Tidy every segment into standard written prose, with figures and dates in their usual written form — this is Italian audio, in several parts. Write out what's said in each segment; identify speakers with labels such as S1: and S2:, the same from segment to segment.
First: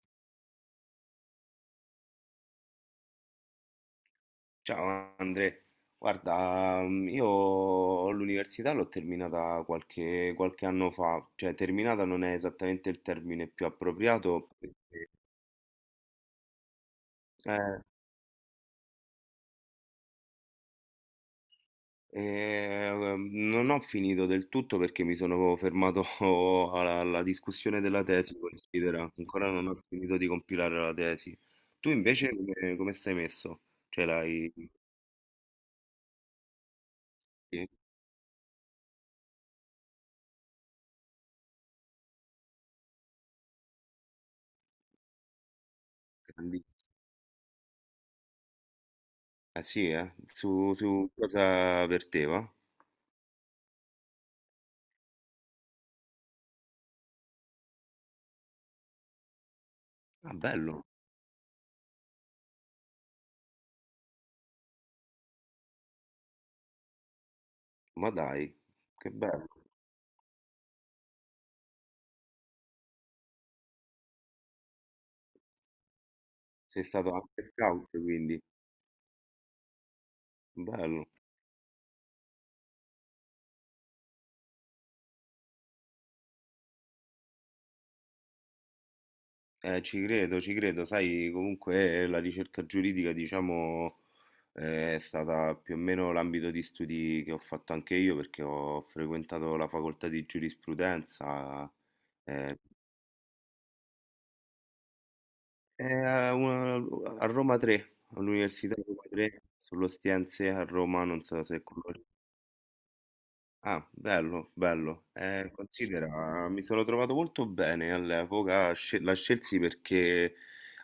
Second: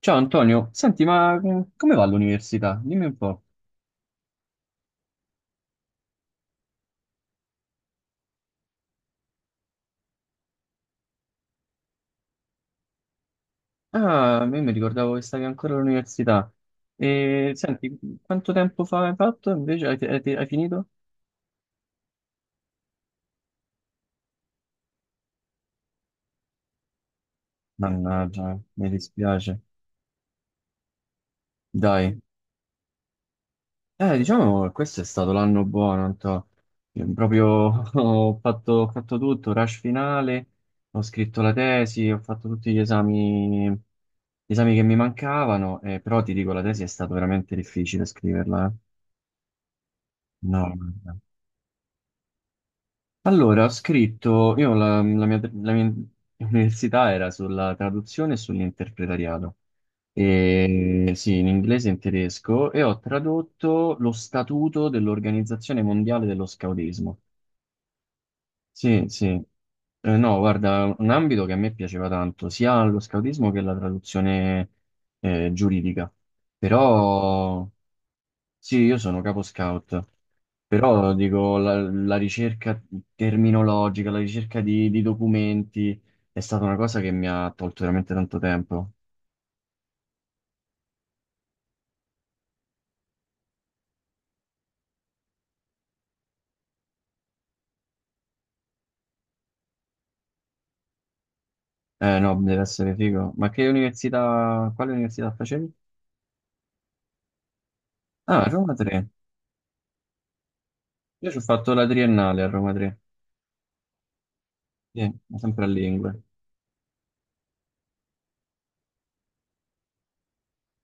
S1: Ciao Antonio, senti, ma come va l'università? Dimmi un po'.
S2: Ciao Andre, guarda, io l'università l'ho terminata qualche anno fa, cioè terminata non è esattamente il termine più
S1: Ah, a
S2: appropriato,
S1: me mi ricordavo che stavi ancora all'università. E
S2: eh,
S1: senti, quanto tempo fa hai fatto invece? Hai finito?
S2: eh, non ho finito del tutto perché mi sono fermato alla discussione della tesi,
S1: Mannaggia, mi
S2: considera, ancora
S1: dispiace.
S2: non ho finito di compilare la tesi. Tu
S1: Dai.
S2: invece come stai messo? Cioè l'hai...
S1: Diciamo che questo è stato l'anno buono, Anto. Io proprio
S2: Sì?
S1: ho fatto tutto, rush finale, ho scritto la tesi, ho fatto tutti gli esami che mi mancavano, però ti dico, la
S2: Grandissimo.
S1: tesi è stato veramente difficile scriverla, eh.
S2: Ah sì, eh?
S1: No,
S2: Su,
S1: no,
S2: su
S1: no.
S2: cosa verteva?
S1: Allora, io la mia università era sulla traduzione e sull'interpretariato.
S2: Ah, bello.
S1: E, sì, in inglese e in tedesco, e ho tradotto lo statuto dell'Organizzazione Mondiale dello Scautismo.
S2: Ma dai,
S1: Sì,
S2: che
S1: sì.
S2: bello.
S1: No, guarda, un ambito che a me piaceva tanto, sia lo scautismo che la traduzione giuridica,
S2: Sei stato anche
S1: però
S2: scout, quindi
S1: sì, io sono capo scout,
S2: bello.
S1: però dico, la ricerca terminologica, la ricerca di documenti è stata una cosa che mi ha tolto veramente tanto tempo.
S2: Ci credo, ci credo. Sai, comunque la ricerca giuridica, diciamo, è stata più o meno l'ambito di studi che ho fatto anche io perché ho frequentato la facoltà di giurisprudenza
S1: Eh no,
S2: eh,
S1: deve essere figo. Ma quale università facevi?
S2: eh, a, una- a Roma 3,
S1: Ah, Roma
S2: all'Università di Roma
S1: 3.
S2: 3, sull'Ostiense a Roma, non
S1: Io ci ho
S2: so se
S1: fatto la
S2: conosci.
S1: triennale a Roma 3.
S2: Ah, bello, bello.
S1: Sì, ma sempre a lingue.
S2: Considera, mi sono trovato molto bene all'epoca, la scelsi perché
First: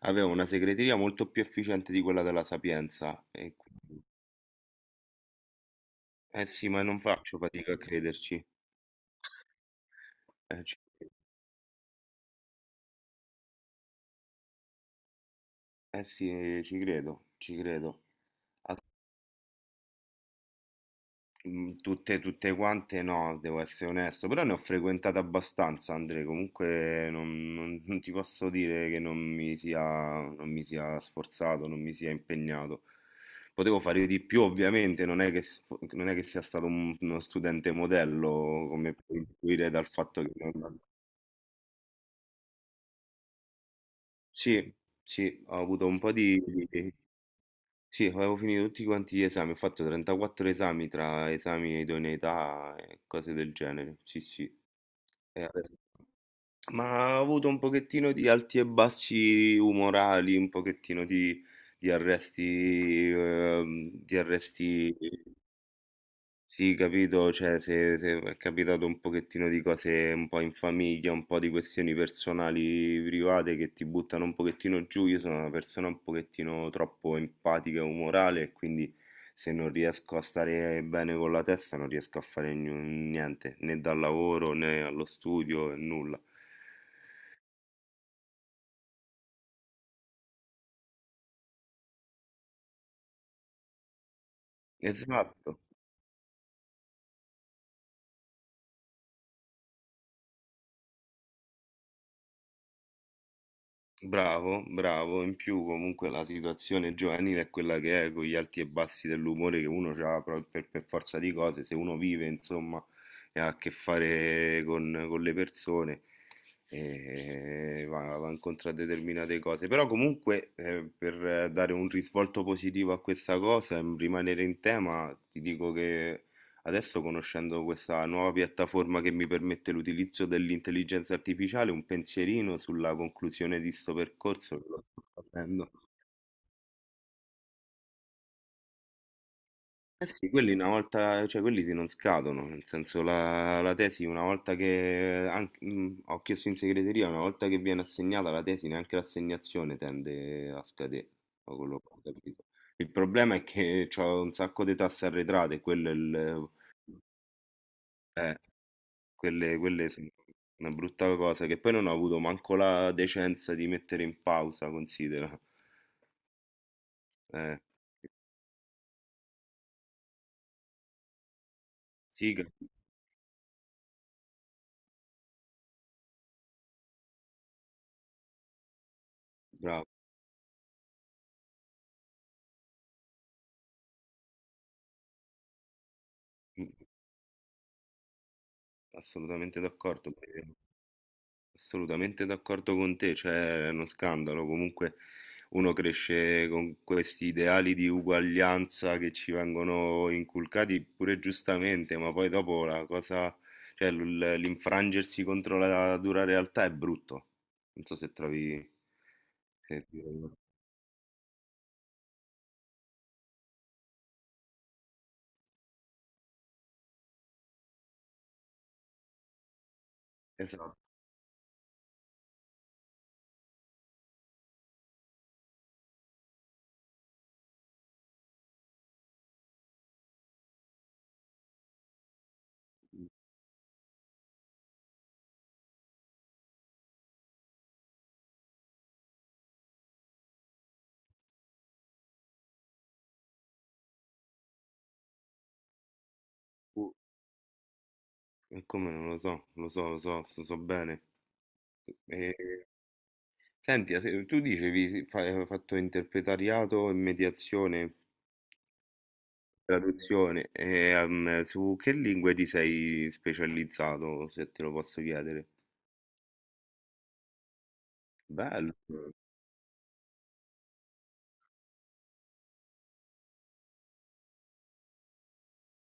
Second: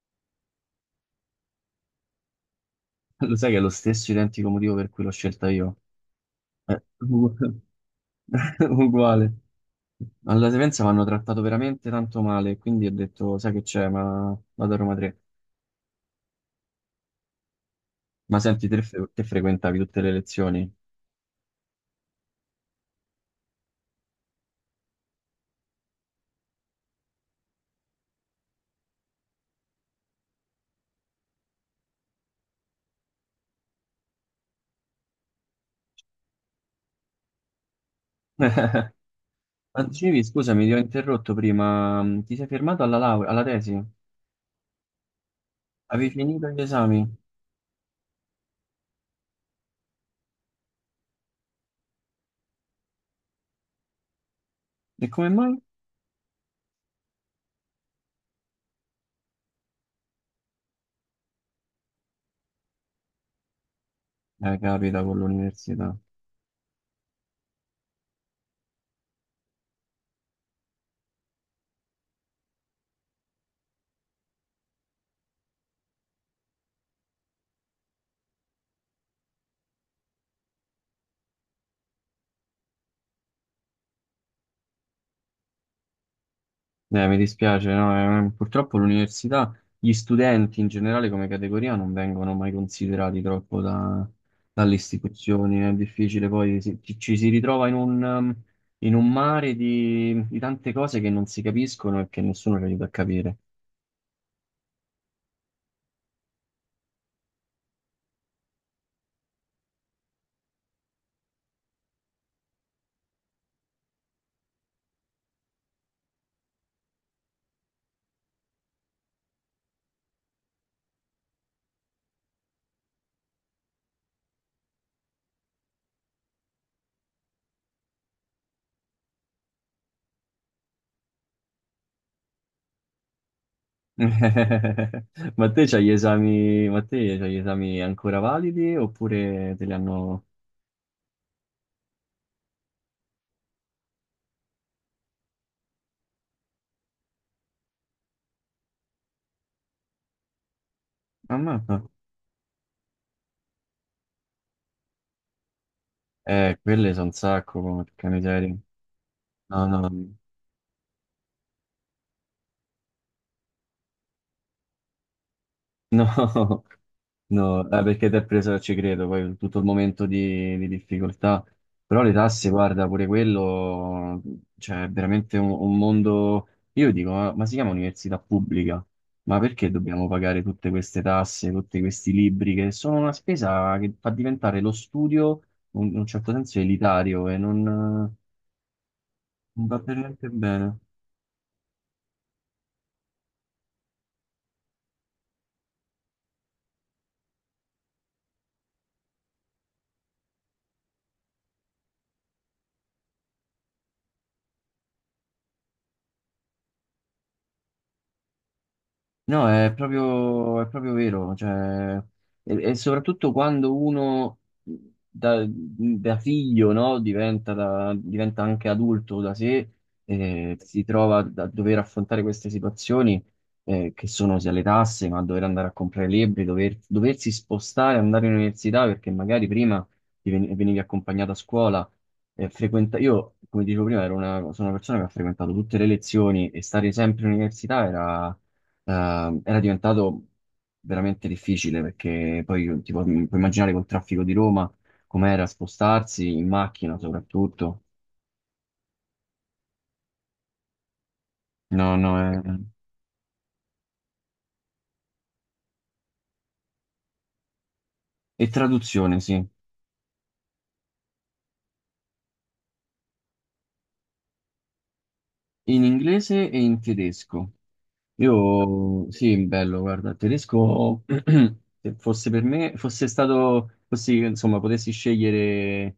S2: avevo una segreteria molto più efficiente di quella della Sapienza.
S1: Lo sai che è lo stesso identico motivo per cui l'ho scelta io.
S2: Eh sì,
S1: Eh,
S2: ma non faccio
S1: ugu-
S2: fatica a crederci.
S1: Uguale. Alla
S2: Eh, ci-
S1: Sapienza mi hanno trattato veramente tanto male, quindi ho detto, sai che c'è, ma vado a Roma 3.
S2: eh sì, ci credo, ci credo.
S1: Ma senti, te, te frequentavi tutte le lezioni?
S2: Tutte, tutte quante no, devo essere onesto, però ne ho frequentate abbastanza, Andre, comunque non ti posso dire che non mi sia sforzato, non mi sia impegnato. Potevo fare di più, ovviamente, non è che sia stato uno studente modello, come puoi intuire
S1: Ma
S2: dal
S1: dicevi,
S2: fatto che...
S1: scusami, ti ho interrotto prima, ti sei fermato alla laurea, alla tesi?
S2: Sì, sì, ho avuto un
S1: Avevi
S2: po' di...
S1: finito gli
S2: di-
S1: esami?
S2: Sì, avevo finito tutti quanti gli esami, ho fatto 34 esami tra esami e idoneità e cose del genere, sì, sì.
S1: E come
S2: Eh,
S1: mai?
S2: adesso- Ma ha avuto un pochettino di alti e bassi umorali, un pochettino di arresti,
S1: Capita con l'università.
S2: sì, capito? Cioè, se è capitato un pochettino di cose un po' in famiglia, un po' di questioni personali, private che ti buttano un pochettino giù. Io sono una persona un pochettino troppo empatica e umorale, e quindi se non riesco a stare bene con la testa, non riesco a fare niente, né dal lavoro né allo studio, né nulla.
S1: Mi dispiace, no? Purtroppo l'università, gli studenti in generale come categoria non vengono mai considerati troppo dalle istituzioni,
S2: Esatto,
S1: è difficile poi, ci si ritrova in un mare di tante cose che non si capiscono e che nessuno ci aiuta a capire.
S2: bravo, bravo. In più comunque la situazione giovanile è quella che è, con gli alti e bassi dell'umore che uno ha per forza di cose, se uno vive, insomma, e ha a che fare con le persone, va incontro a determinate cose. Però comunque per dare un risvolto positivo a questa cosa, e rimanere in tema, ti dico che adesso conoscendo questa nuova piattaforma che mi permette l'utilizzo dell'intelligenza artificiale, un pensierino sulla conclusione di sto percorso me lo sto
S1: Ma te
S2: facendo.
S1: c'hai gli esami, ma te c'hai gli esami ancora validi oppure te li
S2: Eh
S1: hanno.
S2: sì, quelli una volta, cioè quelli si non scadono, nel senso la tesi una volta che, ho chiesto in segreteria, una volta che viene assegnata la tesi neanche l'assegnazione tende a scadere, da quello
S1: Ammazza.
S2: che ho capito. Il problema è che ho un sacco di tasse arretrate, quello è il...
S1: Quelle sono un sacco, porca
S2: eh.
S1: miseria.
S2: Quelle,
S1: No,
S2: quelle sono
S1: no.
S2: una brutta cosa che poi non ho avuto manco la decenza di mettere in pausa, considera.
S1: No,
S2: Eh,
S1: no, perché ti è preso, ci credo, poi tutto il momento di difficoltà. Però le
S2: sì,
S1: tasse,
S2: che-
S1: guarda, pure quello, cioè, è veramente un mondo. Io dico, ma si chiama università pubblica? Ma perché
S2: Bravo,
S1: dobbiamo pagare tutte queste tasse, tutti questi libri, che sono una spesa che fa diventare lo studio, in un certo senso,
S2: mm,
S1: elitario e non
S2: assolutamente
S1: va per
S2: d'accordo,
S1: niente
S2: eh,
S1: bene.
S2: assolutamente d'accordo con te, cioè è uno scandalo, comunque uno cresce con questi ideali di uguaglianza che ci vengono inculcati pure giustamente, ma poi dopo la cosa, cioè l'infrangersi contro la dura realtà è brutto, non so se trovi...
S1: No, è
S2: se-
S1: proprio, è proprio vero, cioè, e soprattutto quando uno da figlio, no, diventa anche adulto da sé,
S2: Esatto.
S1: si trova a dover affrontare queste situazioni, che sono sia le tasse, ma dover andare a comprare libri, doversi spostare, andare all'università, perché magari prima ti venivi accompagnato a scuola, io, come dicevo prima, sono una persona che ha frequentato tutte le lezioni e stare sempre in università era era diventato veramente difficile perché poi tipo, puoi immaginare col traffico di Roma com'era spostarsi in
S2: Uh,
S1: macchina soprattutto.
S2: e come non lo so, lo so, lo so, lo so bene.
S1: No, no,
S2: E,
S1: è.
S2: senti, tu dicevi sì, hai fatto interpretariato e mediazione,
S1: E traduzione, sì,
S2: traduzione, e, su che lingue ti sei specializzato, se te lo posso chiedere?
S1: in inglese e in tedesco.
S2: Bello.
S1: Io sì, bello, guarda, il tedesco, se fosse per me, fosse stato, fossi, insomma, potessi scegliere,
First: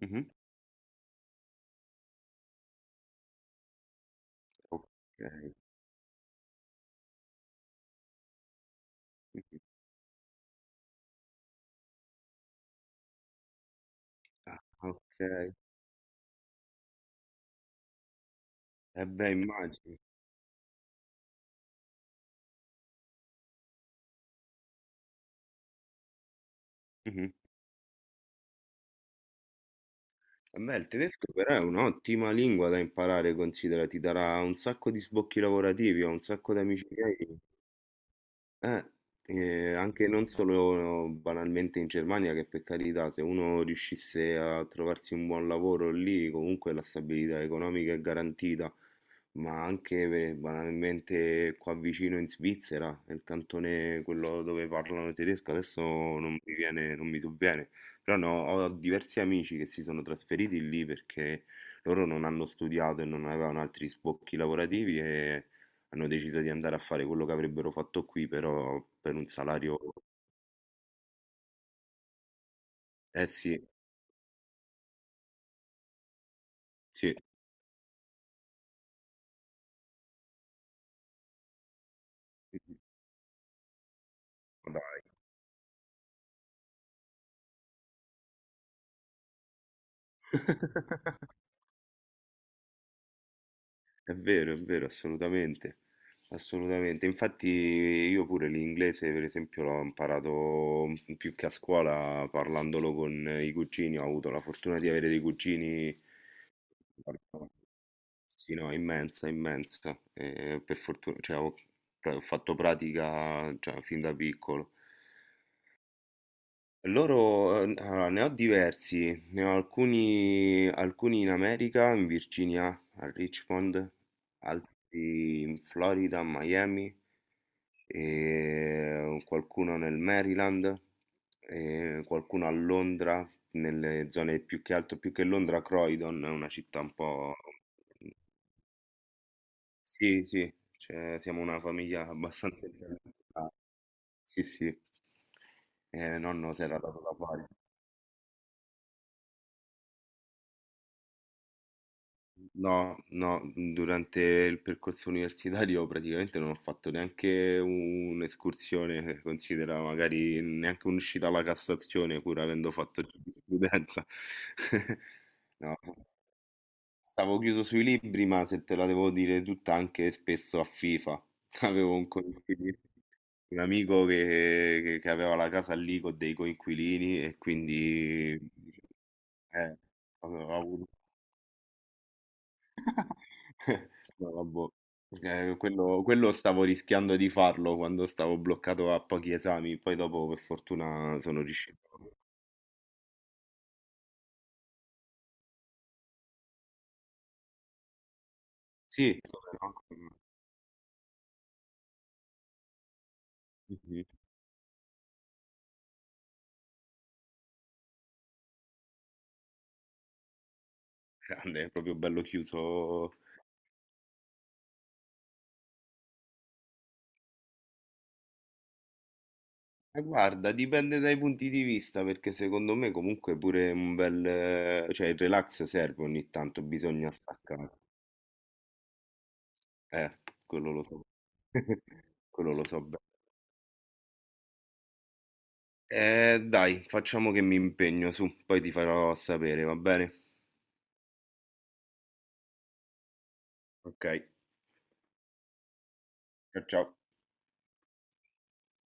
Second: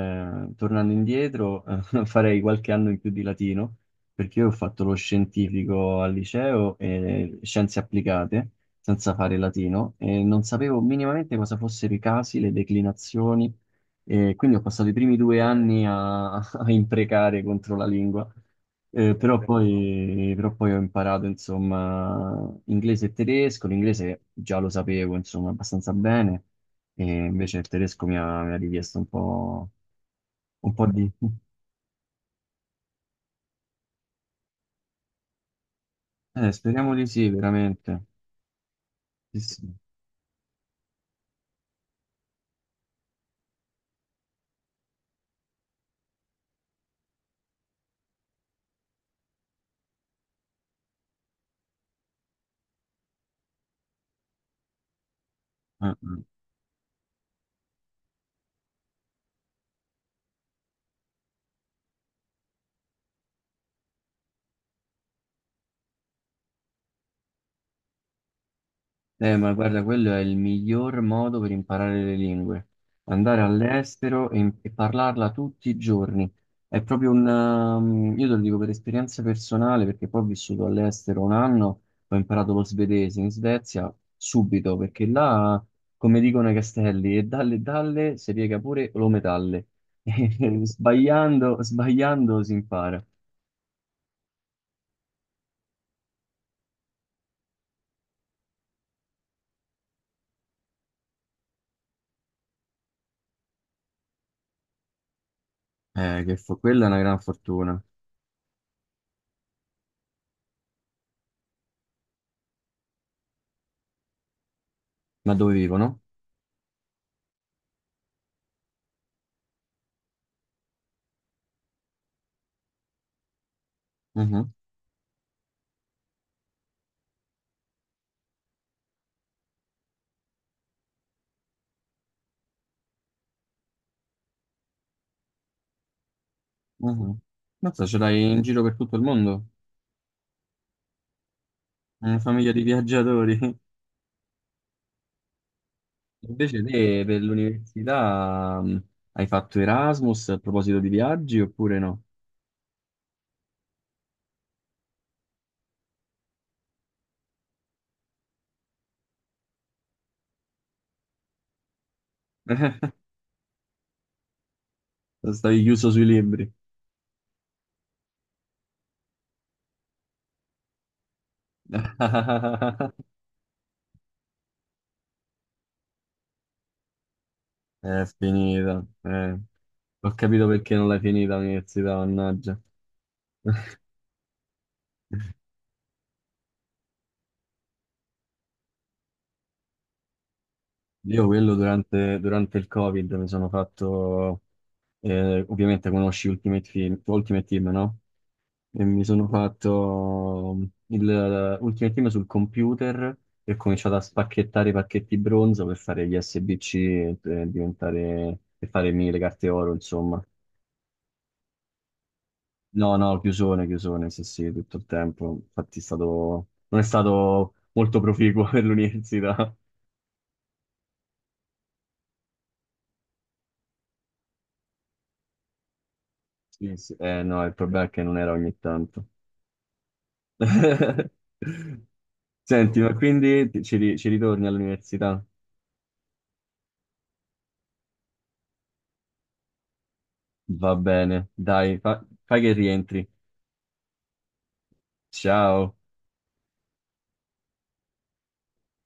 S2: Mhm.
S1: tornando indietro, farei qualche anno in più di latino, perché io ho fatto
S2: Ok.
S1: lo scientifico al liceo e scienze applicate, senza fare
S2: Mhm.
S1: latino, e non sapevo minimamente cosa fossero i casi, le declinazioni, e quindi
S2: Ah,
S1: ho passato i primi due
S2: ok.
S1: anni a, a imprecare contro la lingua.
S2: E beh,
S1: Però
S2: immagino.
S1: poi, però poi ho imparato, insomma, inglese e tedesco. L'inglese già lo sapevo, insomma, abbastanza bene, e
S2: Mhm.
S1: invece il tedesco mi ha richiesto un po',
S2: Eh
S1: un
S2: beh,
S1: po'
S2: il
S1: di.
S2: tedesco però è un'ottima lingua da imparare, considera, ti darà un sacco di sbocchi lavorativi, ho un sacco di amici
S1: Speriamo di sì,
S2: miei.
S1: veramente.
S2: Eh,
S1: Sì, sì.
S2: anche non solo banalmente in Germania, che per carità, se uno riuscisse a trovarsi un buon lavoro lì, comunque la stabilità economica è garantita, ma anche beh, banalmente qua vicino in Svizzera, nel cantone quello dove parlano tedesco, adesso
S1: Eh.
S2: non mi viene, non mi sovviene, però no, ho diversi amici che si sono trasferiti lì perché loro non hanno studiato e non avevano altri sbocchi lavorativi e hanno deciso di andare a fare quello che avrebbero fatto qui, però per un
S1: Ma
S2: salario...
S1: guarda, quello è il miglior modo per imparare le lingue.
S2: Eh
S1: Andare
S2: sì,
S1: all'estero e parlarla tutti i giorni. È proprio
S2: sì,
S1: un... um, io te lo dico per esperienza personale, perché poi ho vissuto all'estero un anno, ho imparato lo svedese in Svezia
S2: ma
S1: subito,
S2: dai.
S1: perché là, come dicono i castelli, e dalle dalle si piega pure lo metalle. E sbagliando si impara.
S2: È vero, assolutamente, assolutamente. Infatti io pure l'inglese, per esempio, l'ho imparato più che a scuola parlandolo con i cugini, ho avuto la fortuna di avere dei cugini,
S1: Quella è una gran
S2: guarda,
S1: fortuna.
S2: sì, no, immensa, immensa. E per fortuna, cioè, ho fatto pratica, cioè, fin da piccolo.
S1: Ma dove vivono?
S2: Loro, allora, ne ho diversi, ne ho alcuni, alcuni in America, in Virginia, a Richmond, altri in Florida, a Miami, e qualcuno nel Maryland, e qualcuno a Londra, nelle zone più che altro, più che Londra, Croydon, è una città un
S1: Mhm.
S2: po'...
S1: Mazza, ce l'hai in giro per tutto il mondo?
S2: Sì, sì, cioè, siamo una famiglia
S1: Una famiglia di
S2: abbastanza...
S1: viaggiatori.
S2: internazionale. Sì, sì, eh, nonno
S1: Invece
S2: si era dato
S1: te
S2: da
S1: per
S2: fare.
S1: l'università hai fatto Erasmus a proposito di viaggi oppure no?
S2: No, no, durante il percorso universitario praticamente non ho fatto neanche un'escursione, considera magari neanche un'uscita alla Cassazione, pur avendo fatto giurisprudenza.
S1: Stavi
S2: No,
S1: chiuso sui libri.
S2: stavo chiuso sui libri, ma se te la devo dire tutta, anche spesso a FIFA. Avevo un coinquilino, un amico che aveva la casa lì con dei coinquilini e
S1: È
S2: quindi
S1: finita. Eh.
S2: eh,
S1: Ho
S2: ho
S1: capito
S2: ho
S1: perché
S2: avuto
S1: non l'hai finita l'università, mannaggia.
S2: No, vabbò. Quello stavo rischiando di farlo quando stavo bloccato a pochi esami, poi dopo per fortuna
S1: Io
S2: sono
S1: quello
S2: riuscito.
S1: durante il Covid mi sono fatto, ovviamente conosci Ultimate Team, Ultimate Team, no? E mi
S2: Sì,
S1: sono fatto l'ultima team sul computer e ho cominciato a
S2: mhm,
S1: spacchettare i pacchetti bronzo per fare gli SBC e per farmi le carte oro, insomma.
S2: grande, è proprio bello
S1: No,
S2: chiuso.
S1: no, chiusone, chiusone, sì, sì, tutto il tempo. Infatti non è stato molto proficuo per l'università.
S2: Guarda, dipende dai punti di vista, perché secondo me comunque pure un bel... cioè il relax serve ogni tanto,
S1: Sì, sì.
S2: bisogna
S1: Eh no, il
S2: staccare.
S1: problema è che non era ogni tanto.
S2: Eh, quello lo so. Quello lo
S1: Senti,
S2: so
S1: ma
S2: bene.
S1: quindi ci ritorni all'università?
S2: Dai, facciamo che mi impegno su, poi ti farò sapere, va bene?
S1: Va bene, dai, fai che rientri.
S2: Okay,
S1: Ciao.
S2: ciao.